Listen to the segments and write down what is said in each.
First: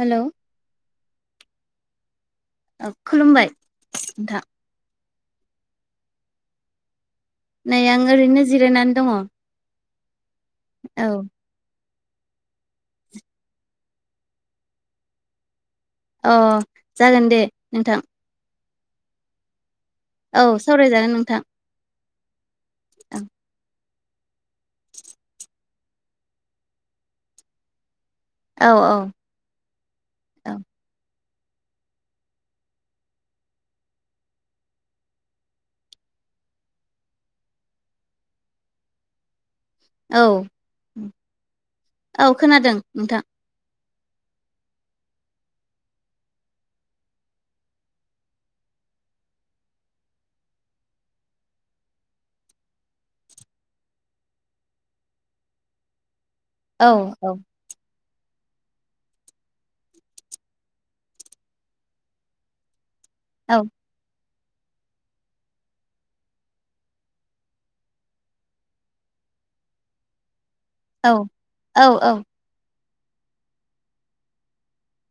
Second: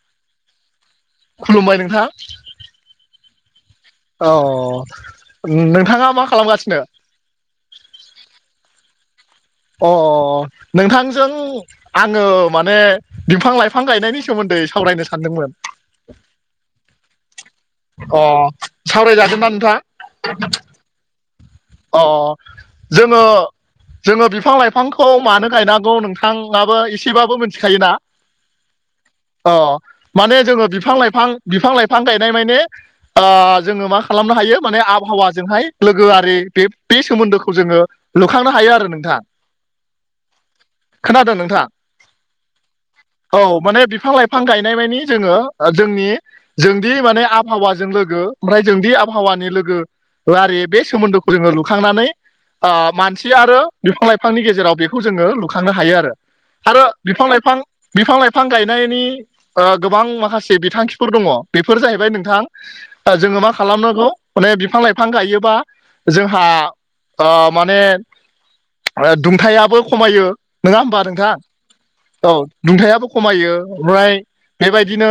हेल' खुलुमबाय नोंथां औ खुलुमबाय औ नोंथां नोंथाङा मा खालामगासिनो? नै आं ओरैनो जिरायनानै दङ' अ नोंथांजों आङो माने बिफां लाइफां गायनायनि सोमोन्दै सावरायनो सानदोंमोन। अ जागोन दे नोंथां अ सावरायजागोन ना नोंथां औ सावरायजागोन नोंथां अ अ जोङो जोङो बिफां लाइफांखौ मानो गायनांगौ नोंथाङाबो एसेबाबो मिथिखायोना औ औ अ माने औ जोङो बिफां लाइफां बिफां लाइफां गायनाय माने आ जोङो मा खालामनो हायो माने आबहावाजोंहाय लोगोआरि बे बे सोमोनदोखौ जोङो लुखांनो हायो आरो नोंथाङा औ औ खोनादों नोंथां औ खोनादों नोंथां औ माने बिफां लाइ फां गायनाय मानि जोङो जोंनि जोंदि माने आबहावाजों लोगो ओमफ्राय जोंदि आबहावानि लोगो आरो बे सोमोनदो खौ जोङो लुखांनानै मानसि आरो बिफां लाइफांनि गेजेराव बेखौ जोङो लुखांनो हायो आरो आरो औ बिफां औ लाइफां बिफां लाइफां गायनायनि गोबां माखासे बिथांखिफोर दङ' बेफोर जाहैबाय नोंथां जोङो मा औ खालामनांगौ माने बिफां लाइफां गायोबा जोंहा ओ माने दुंथायाबो खमायो नङा होमबा औ नोंथां औ नदुंथायाबो खमायो ओमफ्राय बेबायदिनो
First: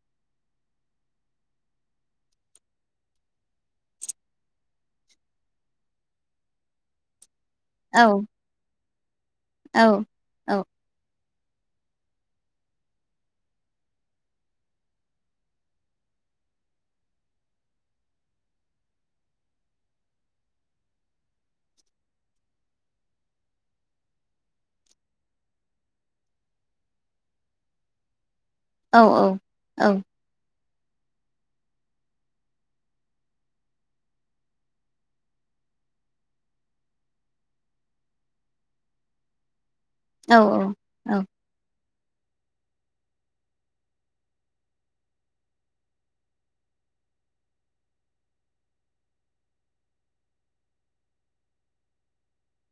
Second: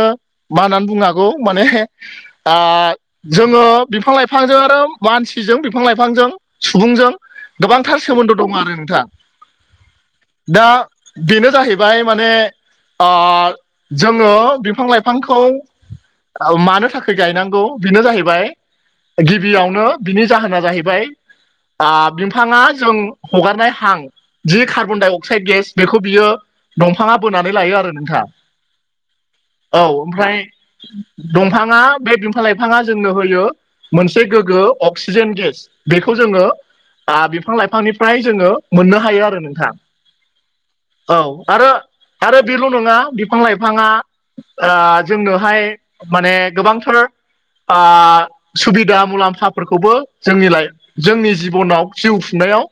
मा होननानै बुंनो हागौ माने दा जोङो बिफां लाइफांजों आरो मानसिजों बिफां लाइफांजों सुबुंजों औ गोबांथार सोमोनदो दङ आरो नोंथां औ औ दा बेनो जाहैबाय माने अ जोङो बिफां लाइफांखौ मानो थाखाय गायनांगौ बेनो जाहैबाय गिबियावनो बिनि जाहोना जाहैबाय आ बिफाङा जों हगारनाय हां जि कार्बन डाइ अक्साइद गेस बेखौ बियो दंफाङा बोनानै लायो आरो नोंथां औ औ ओमफ्राय दंफाङा बे बिफां लाइफाङा जोंनो होयो मोनसे गोग्गो अक्सिजेन गेस बेखौ जोङो आ‌ बिफां लाइफांनिफ्राय जोङो मोननो हायो आरो नोंथां औ औ-औ-औ आरो आरो बेल' नङा बिफां लाइफाङा ओ जोंनोहाय माने गोबांथार आ सुबिदा मुलाम्फा फोरखौबो जोंनि लाइ जोंनि जिबनाव जिउ खुंनायाव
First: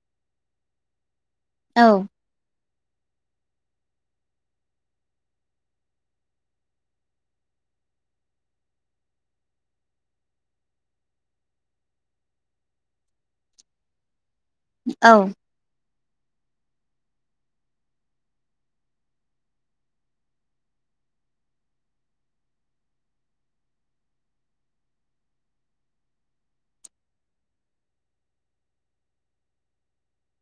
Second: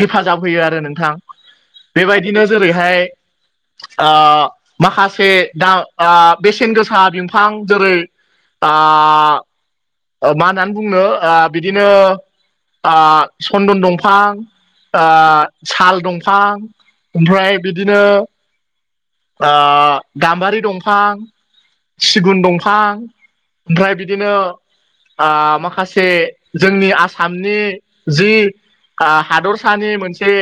हेफाजाब होयो आरो नोंथां बेबायदिनो जेरैहाय आ माखासे दाम बेसेन गोसा बिफां जेरै आ ओ मा होननानै बुंनो बिदिनो आ सनदन दंफां आ साल दंफां ओमफ्राय बिदिनो आ गामबारि दंफां सिगुन दंफां ओमफ्राय बिदिनो आ माखासे जोंनि आसामनि जि हादरसानि मोनसे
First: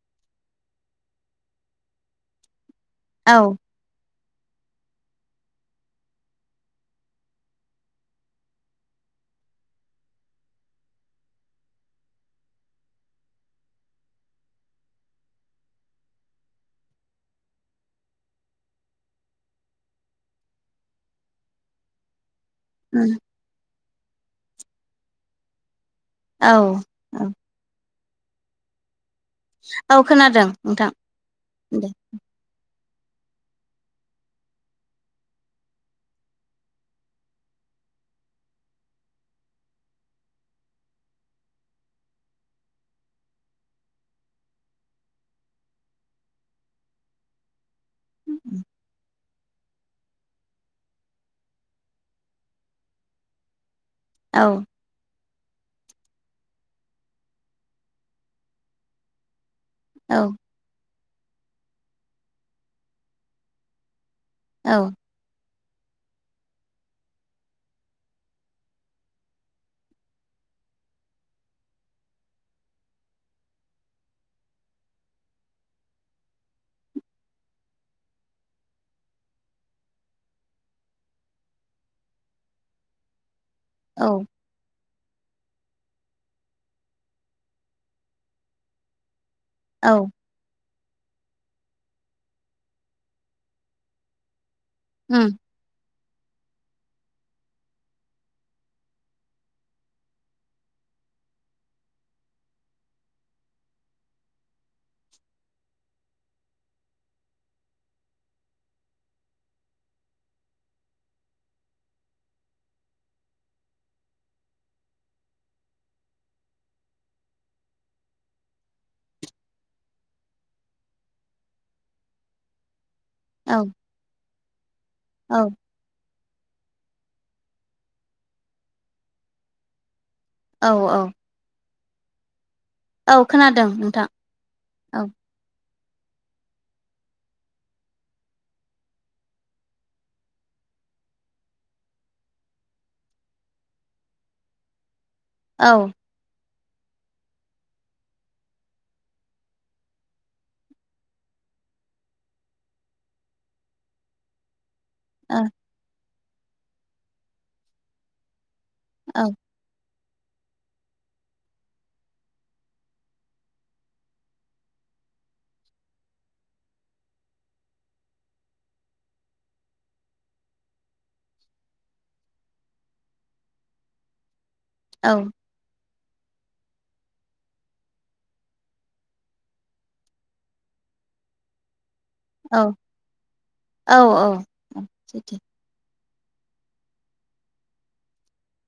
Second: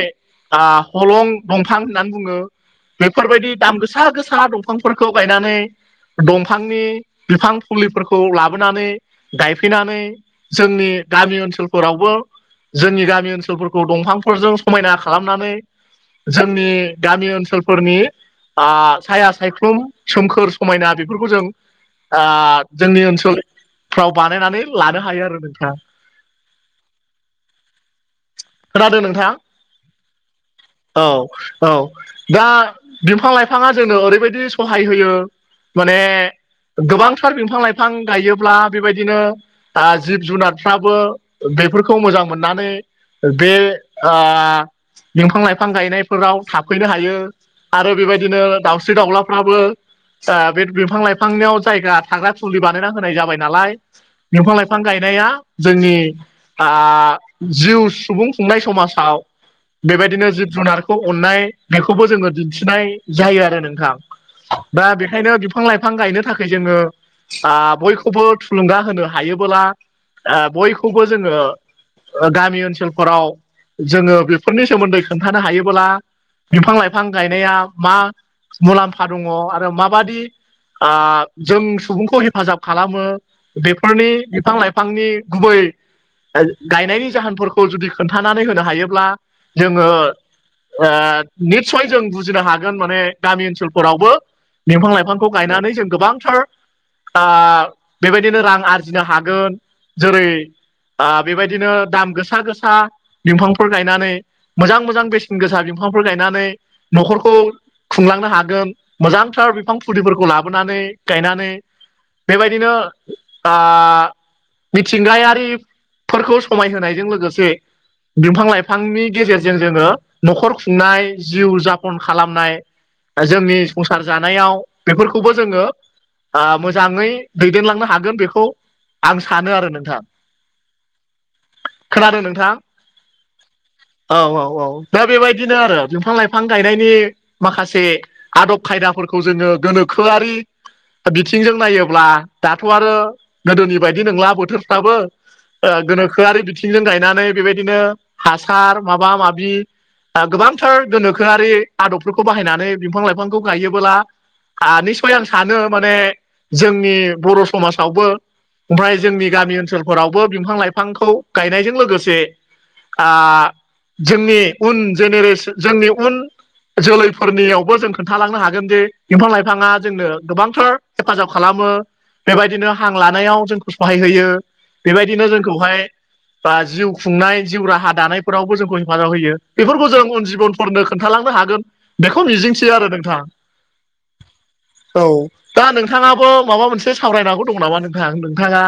हलं दंफां होननानै बुङो बेफोरबायदि दाम गोसा गोसा दं फांफोरखौ गायनानै दंफांनि बिफां फुलिफोरखौ लाबोनानै गायफैनानै जोंनि गामि ओनसोलफोरावबो जोंनि गामि ओनसोलफोरखौ दंफांफोरजों समायना खालामनानै जोंनि गामि ओनसोलफोरनि आ साया सायख्लुम सोमखोर समायना बेफोरखौ जों आ जोंनि ओनसोलफ्राव बानायनानै लानो हायो आरो नोंथां औ औ खोनादों नोंथाङा औ खोनादों नोंथां औ-औ दे दा बिफां लाइफाङा जोंनो ओरैबायदि सहाय होयो माने गोबांथार बिफां लाइफां गायोब्ला बेबायदिनो आ जिब जुनारफ्राबो बेफोरखौ मोजां मोननानै बे आ बिफां लाइफां गायनायफोराव थाफैनो हायो आरो बेबायदिनो दाउस्रि दाउला फ्रावबो बे बिफां लाइफांनियाव जायगा थाग्रा खुलि बानायना होनाय जाबाय नालाय औ बंफां लाइफां गायनाया जोंनि आ जिउ सुबुं खुंनाय समाजाव औ बेबायदिनो जिब जुनारखौ अननाय बेखौबो जोङो दिन्थिनाय जायो आरो नोंथां औ दा बेखायनो बिफां लाइफां गायनो थाखाय जोङो आ बयखौ खौबो थुलुंगा होनो हायोबोला ओ बयखौबो जोङो गामि ओनसोलफोराव जोङो बेफोरनि सोमोनदै खोनथानो हायोबोला बिफां लाइफां गायनाया मा मुलाम्फा दङ आरो माबादि जों सुबुंखौ हेफाजाब खालामो औ बेफोरनि बिफां लाइफा फांनि गुबै गायनायनि जाहोनफोरखौ जुदि खोन्थानानै होनो हायोब्ला जोङो औ आ निसय जों बुजिनो हागोन माने गामि ओनसोलफोरावबो बिफां उम लाइफांखौ गायनानै जों गोबांथार आ बेबायदिनो रां आरजिनो हागोन जेरै बेबायदिनो दाम गोसा गोसा बिफांफोर गायनानै मोजां मोजां बेसेन गोसा बिफांफोर गायनानै न'खरखौ खुंलांनो हागोन मोजांथार बिफां फुलिफोरखौ लाबोनानै गायनानै बेबायदिनो आ मिथिंगायारिफोरखौ समायहोनायजों लोगोसे बिफां लाइफांनि गेजेरजों जोङो न'खर खुंनाय जिउ जापन खालामनाय जोंनि औ संसार जानायाव बेफोरखौबो औ जोङो मोजाङै दैदेनलांनो हागोन बेखौ आं सानो आरो नोंथां औ-औ खोनादों नोंथां औ खोनादों नोंथां औ-औ-औ दा औ बेबायदिनो आरो बिफां लाइफां गायनायनि माखासे आदब खायदाफोरखौ जोङो गोनोखोआरि बिथिंजों नायोब्ला दाथ' आरो गोदोनि बायदि नंला बोथोरफ्राबो औ ओ गोनोखो खोआरि बिथिंजों गायनानै बेबायदिनो हासार माबा माबि आरो गोबांथार गोनोखोआरि आदबफोरखौ बाहायनानै बिफां लाइफांखौ गायोबोब्ला हा निस्य आं औ सानो माने जोंनि बर' समाजावबो ओमफ्राय औ जोंनि गामि ओनसोलफोरावबो बिंफां लाइफांखौ गायनायजों लोगोसे आ जोंनि उन जेनेरेसन जोंनि उन जोलैफोरनियावबो जों खोन्थालांनो हागोन दि बिंफां लाइफाङा जोंनो गोबांथार हेफाजाब खालामो बेबायदिनो हां लानायाव जोंखौ सहाय होयो बेबायदिनो जोंखौहाय बा जिउ खुंनाय जिउ राहा दानायफोरावबो जोंखौ हेफाजाब होयो बेफोरखौ जों उन जिबन फोरनो खोन्थालांनो हागोन बेखौ औ मिजिंथियो आरो नोंथां औ औ सैथो दा नोंथाङाबो माबा मोनसे सावरायनांगौ दं नामा नोंथां नोंथाङा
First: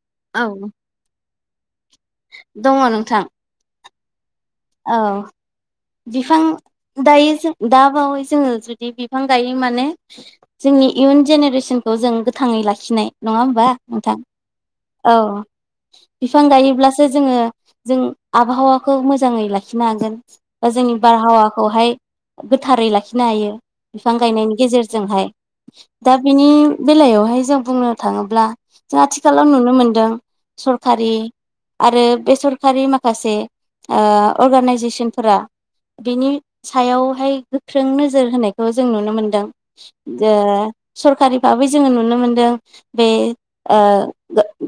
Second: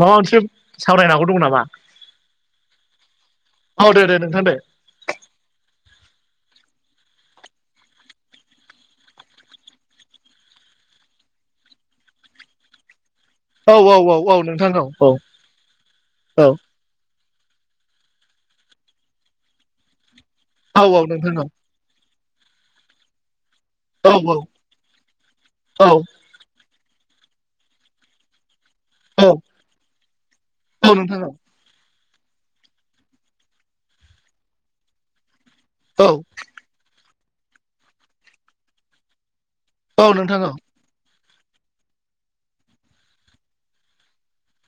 माबा मोनसे औ सावरायनांगौ दं नामा दङ नोंथां औ दे दे नोंथां दे औ बिफां दायो जों दा बावै जोङो जुदि बिफां गायो माने जोंनि इयुन जेनेरेसनखौ जों गोथाङै लाखिनाय नङा होमबा औ औ औ नोंथां औ नोंथां औ बिफां औ गायोब्लासो जोङो जों आबहावाखौ मोजाङै लाखिनो हागोन बा औ जोंनि नोंथां औ बारहावाखौहाय गोथारै लाखिनो हायो बिफां औ गायनायनि गेजेरजोंहाय औ दा बिनि बेलायावहाय जों बुंनो थाङोब्ला जों औ आथिखालाव नुनो मोनदों औ सरखारि नोंथां औ आरो बे सरखारि माखासे ओ अर्गानइजेसनफोरा औ बिनि सायावहाय गोख्रों नोजोर होनायखौ जों नुनो मोनदों औ जे नोंथां औ सरकारि भाबै जोङो नुनो मोनदों बे ओ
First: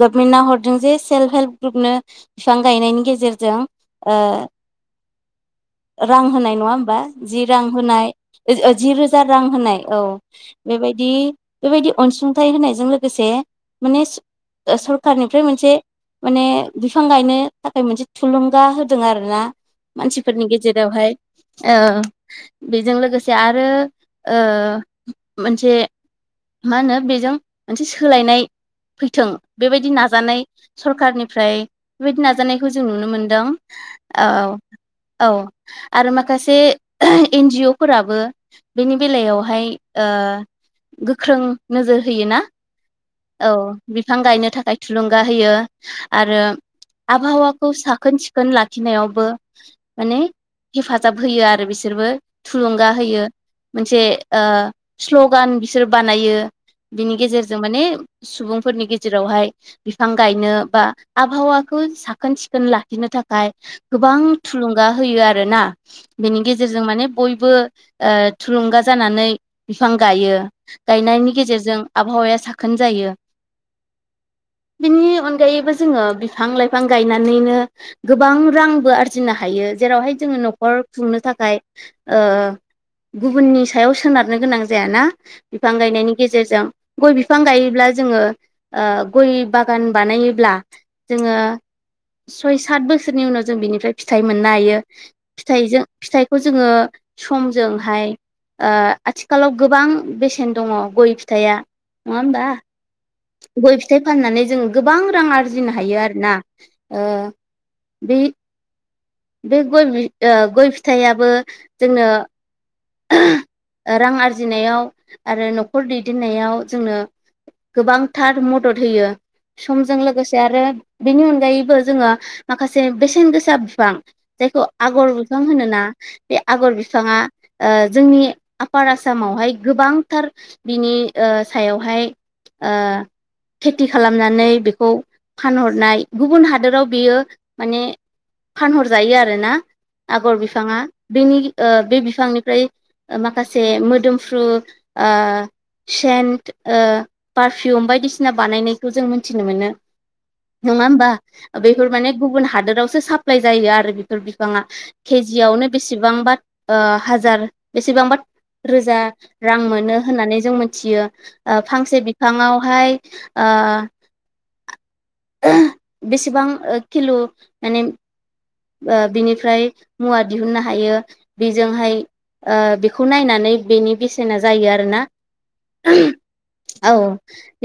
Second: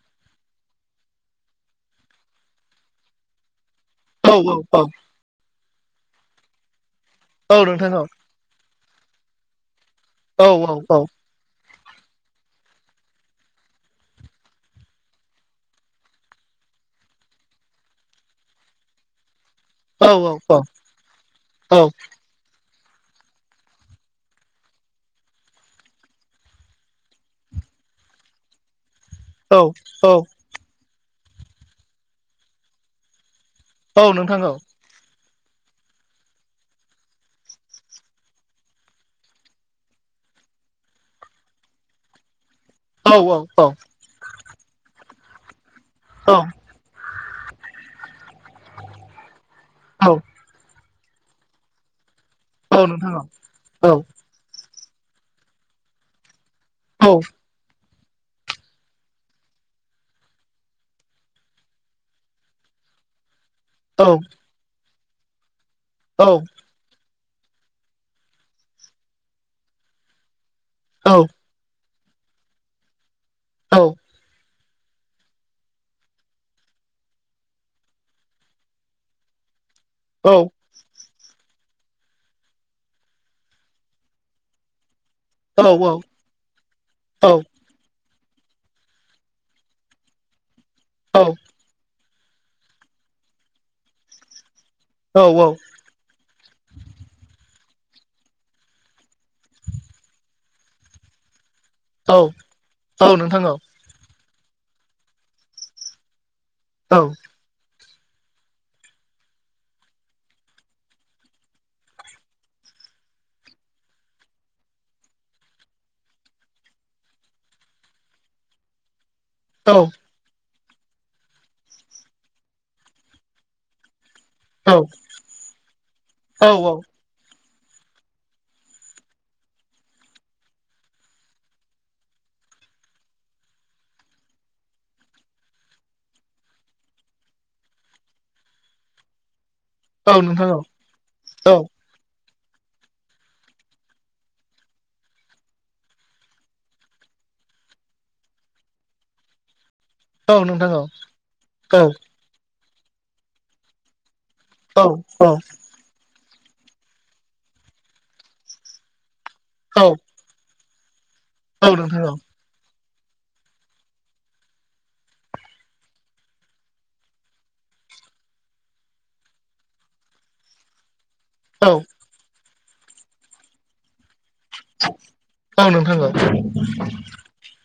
गभमेन्टआ हरदों जे सेल्फ हेल्प ग्रुपनो बिफां गायनायनि गेजेरजों ओ औ औ औ रां होनाय नङा होमबा जि औ रां नोंथां औ होनाय जि रोजा रां होनाय औ औ बेबायदि बेबायदि अनसुंथाइ होनायजों लोगोसे माने सरखारनिफ्राय मोनसे माने बिफां गायनो थाखाय मोनसे थुलुं गा होदों आरोना औ मानसिफोरनि गेजेरावहाय औ ओ बेजों लोगोसे आरो ओ मोनसे मा होनो बेजों मोनसे सोलायनाय फैथों बेबायदि औ नाजानाय सरखारनिफ्राय बेबायदि नाजानायखौ जों नुनो मोनदों औ औ आरो माखासे एनजिअ फोराबो बेनि बेलायावहाय ओ गोख्रों नोजोर होयोना औ बिफां गायनो थाखाय थुलुंगा होयो। आरो आबहावाखौ साखोन सिखोन लाखिनायावबो औ माने हेफाजाब होयो आरो बिसोरबो औ थुलुंगा नोंथां औ नोंथां औ नोंथां औ होयो औ मोनसे नोंथां औ ओ स्ल'गान बिसोर बानायो बिनि गेजेरजों माने सुबुंफोरनि गेजेरावहाय बिफां गायनो बा आबहावाखौ साखोन सिखोन ला खिनो थाखाय गोबां थुलुंगा होयो आरोना बेनि गेजे गेजेरजों माने बयबो थुलुंगा जानानै बिफां गायो। गायनायनि गेजेरजों आबहावाया साखोन जायो। औ बिनि अनगायैबो जोङो बिफां लाइफां गायनानैनो गोबां रांबो आरजिनो हायो जेरावहाय जोङो नखर खुंनो थाखाय ओ गुबुननि सायाव सोनारनो गोनां जायाना बिफां गायनायनि गेजेरजों गय बिफां गायोब्ला जोङो ओ गय बागान बानायोब्ला जोङो सय सात बोसोरनि उनाव जों बिनिफ्राय फिथाइ मोननो हायो फिथाइजों फिथाइखौ जोङो समजोंहाय ओ आथिखालाव गोबां बेसेन दङ गय फिथाया। नङा ओमबा गय फिथाइ फाननानै जोंङो गोबां रां आरजिनो हायो आरोना ओ बे बे गय ओ गय फिथायाबो जोंनो रां आरजिनायाव आरो नखर दैदेननायाव जोंनो गोबांथार मदद होयो समजों लोगोसे आरो बेनि अनगायैबो जोङो माखासे बेसेन गोसा फिफां जायखौ आगर बिफां होनोना बे आगर बिफाङा जोंनि आफार आसामावहाय गोबांथार बिनि सायावहाय ओ खेथि खालामनानै बेखौ फानहरनाय गुबुन हादोराव बियो माने फानहरजायो आरोना आगर बिफाङा बेनि बे बिफांनि फ्राय माखासे मोदोमफ्रु ओ सेन्ट पारफिउम बायदिसिना बानायनायखौ जों मिथिनो मोनो। नङा होमबा बेफोर माने गुबुन हादोरावसो साप्लााय जायो आरो बेफोर बिफाङा केजियावनो बेसेबांबा ओ हाजार बेसेबांबा रोजा रां मोनो होननानै जों मिथियो। फांसे बिफाङावहाय ओ बेसेबां किलु माने बिनिफ्राय मुवा दिहुननो हायो बेजोंहाय ओ बेखौ नायनानै बेनि बेसेना जायो आरोना नोंथां औ।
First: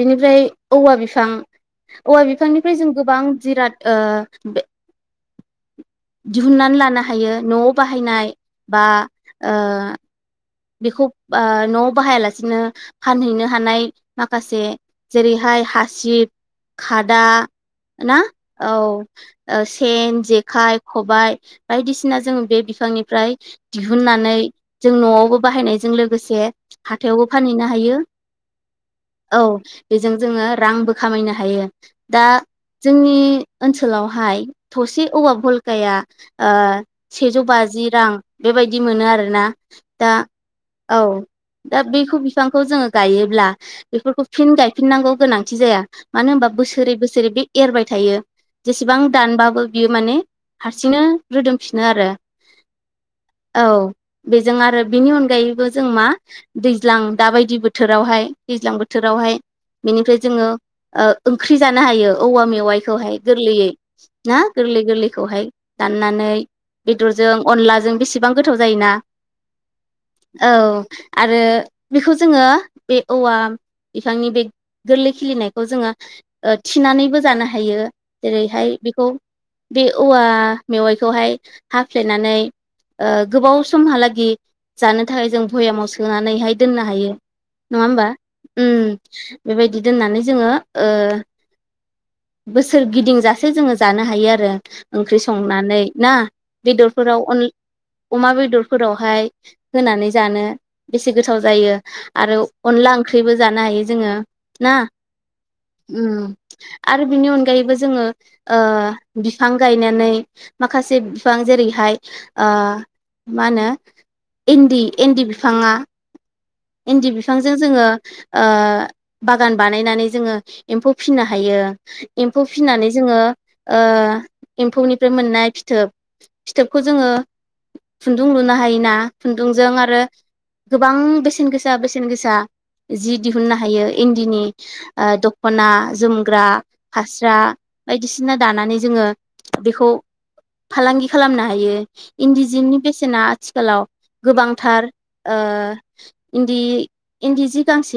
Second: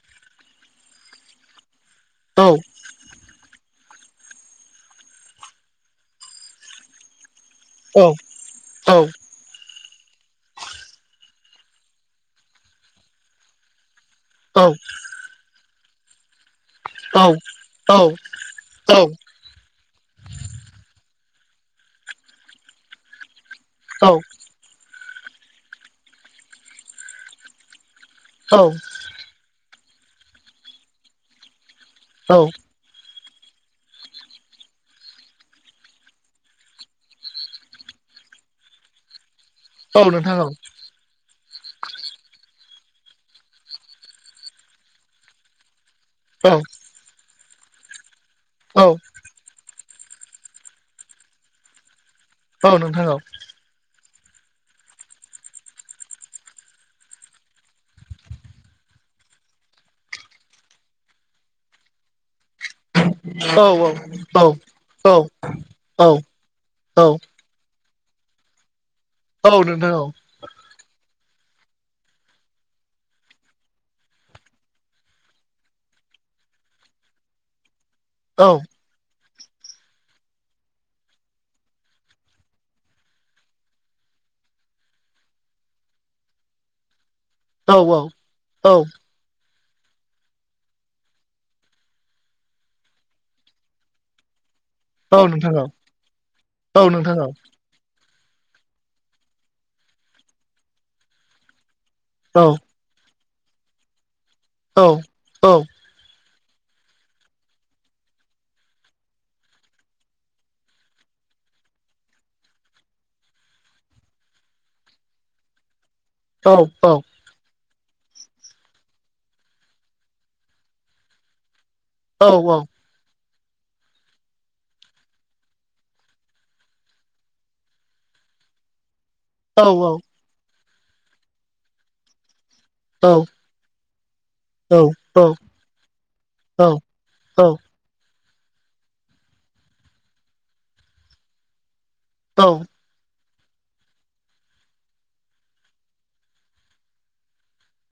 बेनिफ्राय औवा बिफां औवा औ औ बिफांनिफ्राय जों गोबां जिराद ओ बे दिहुननानै लानो हायो न'वाव औ बाहायनाय बा औ ओ बेखौ ओ न'वाव बाहायालासिनो फानहैनो हानाय औ माखासे जेरैहाय हासिब औ खादा ना औ सेन जेखाइ खबाय बायदिसिना जों बे बिफांनिफ्राय दिहुननानै जों न'आवबो बाहायनायजों लोगोसे हाथायावबो फानहैनो हायो औ औ बेजों जोङो रांबो खामायनो हायो दा औ जोंनि ओनसोलावहाय थसे औवा भलकाया ओ सेजौ बाजि रां बेबायदि मोनो आरोना औ दा नोंथां औ दा बेखौ बिफांखौ जोङो गायोब्ला बेफोरखौ फिन गायफिननांगौ गोनांथि जाया। मानो औ होनोमबा बोसोरै बोसोरै बे एरबाय थायो औ जेसेबां दानबाबो बियो माने हारसिंनो रोदोमफिनो आरो। औ नोंथां औ औ बेजों आरो बिनि अन अनगायैबो जों मा दैज्लां दाबायदि बोथोरावहाय दैज्लां बोथोरावहाय बेनिफ्राय जोङो ओंख्रि जानो हायो औवा मेवाइ हाय औ गोरलैयै ना गोरलैयै गोरलैखौहाय औ दाननानै बेदरजों अनलाजों बेसेबां गोथाव जायोना। औ नोंथां औ औ आरो बेखौ जोङो बे औवा बिफांनि बे गोरलै खिलिनायखौ जोङो थिनानैबो जानो हायो औ जेरैहाय बेखौ बे औवा मेवाइखौहाय हाफ्लेनानै गोबाव समहालागि जानो थाखाय जों भयामाव सोनानैहाय दोननो हायो औ नङा होमबा औ नोंथां औ बेबायदि दोननानै जोङो ओ बोसोर गिदिंजासे जोङो जानो हायो आरो औ ओंख्रि नोंथां औ संनानै ना बेदरफोराव अन औ अमा बेदरफोरावहाय होनानै जानो बेसे गोथाव जायो आरो अनला ओंख्रिबो जानो हायो जोङो ना आरो बिनि अनगायैबो जोङो बिफां गायनानै माखासे बिफां जेरैहाय ओ मा होनो इन्दि इन्दि बिफाङा इन्दि बि बिफांजों जोङो बागान बानायनानै जोङो एम्फौ फिनो हायो। एम्फौ फिनानै जोङो एम्फौनिफ्राय मोननाय फिथोब फिथोबखौ जोङो खुन्दुं लुनो हायोना खुन्दुंजों आरो गोबां बेसेन गोसा बेसेन गोसा जि दि दिहुननो हायो इन्दिनि दख'ना जोमग्रा फास्रा औ बायदिसिना दानानै जोङो बेखौ फालांगि खालामनो हायो औ इन्दिजिननि बेसेना आथिखालाव गोबांथार इन्दि इन्दि जि गांसे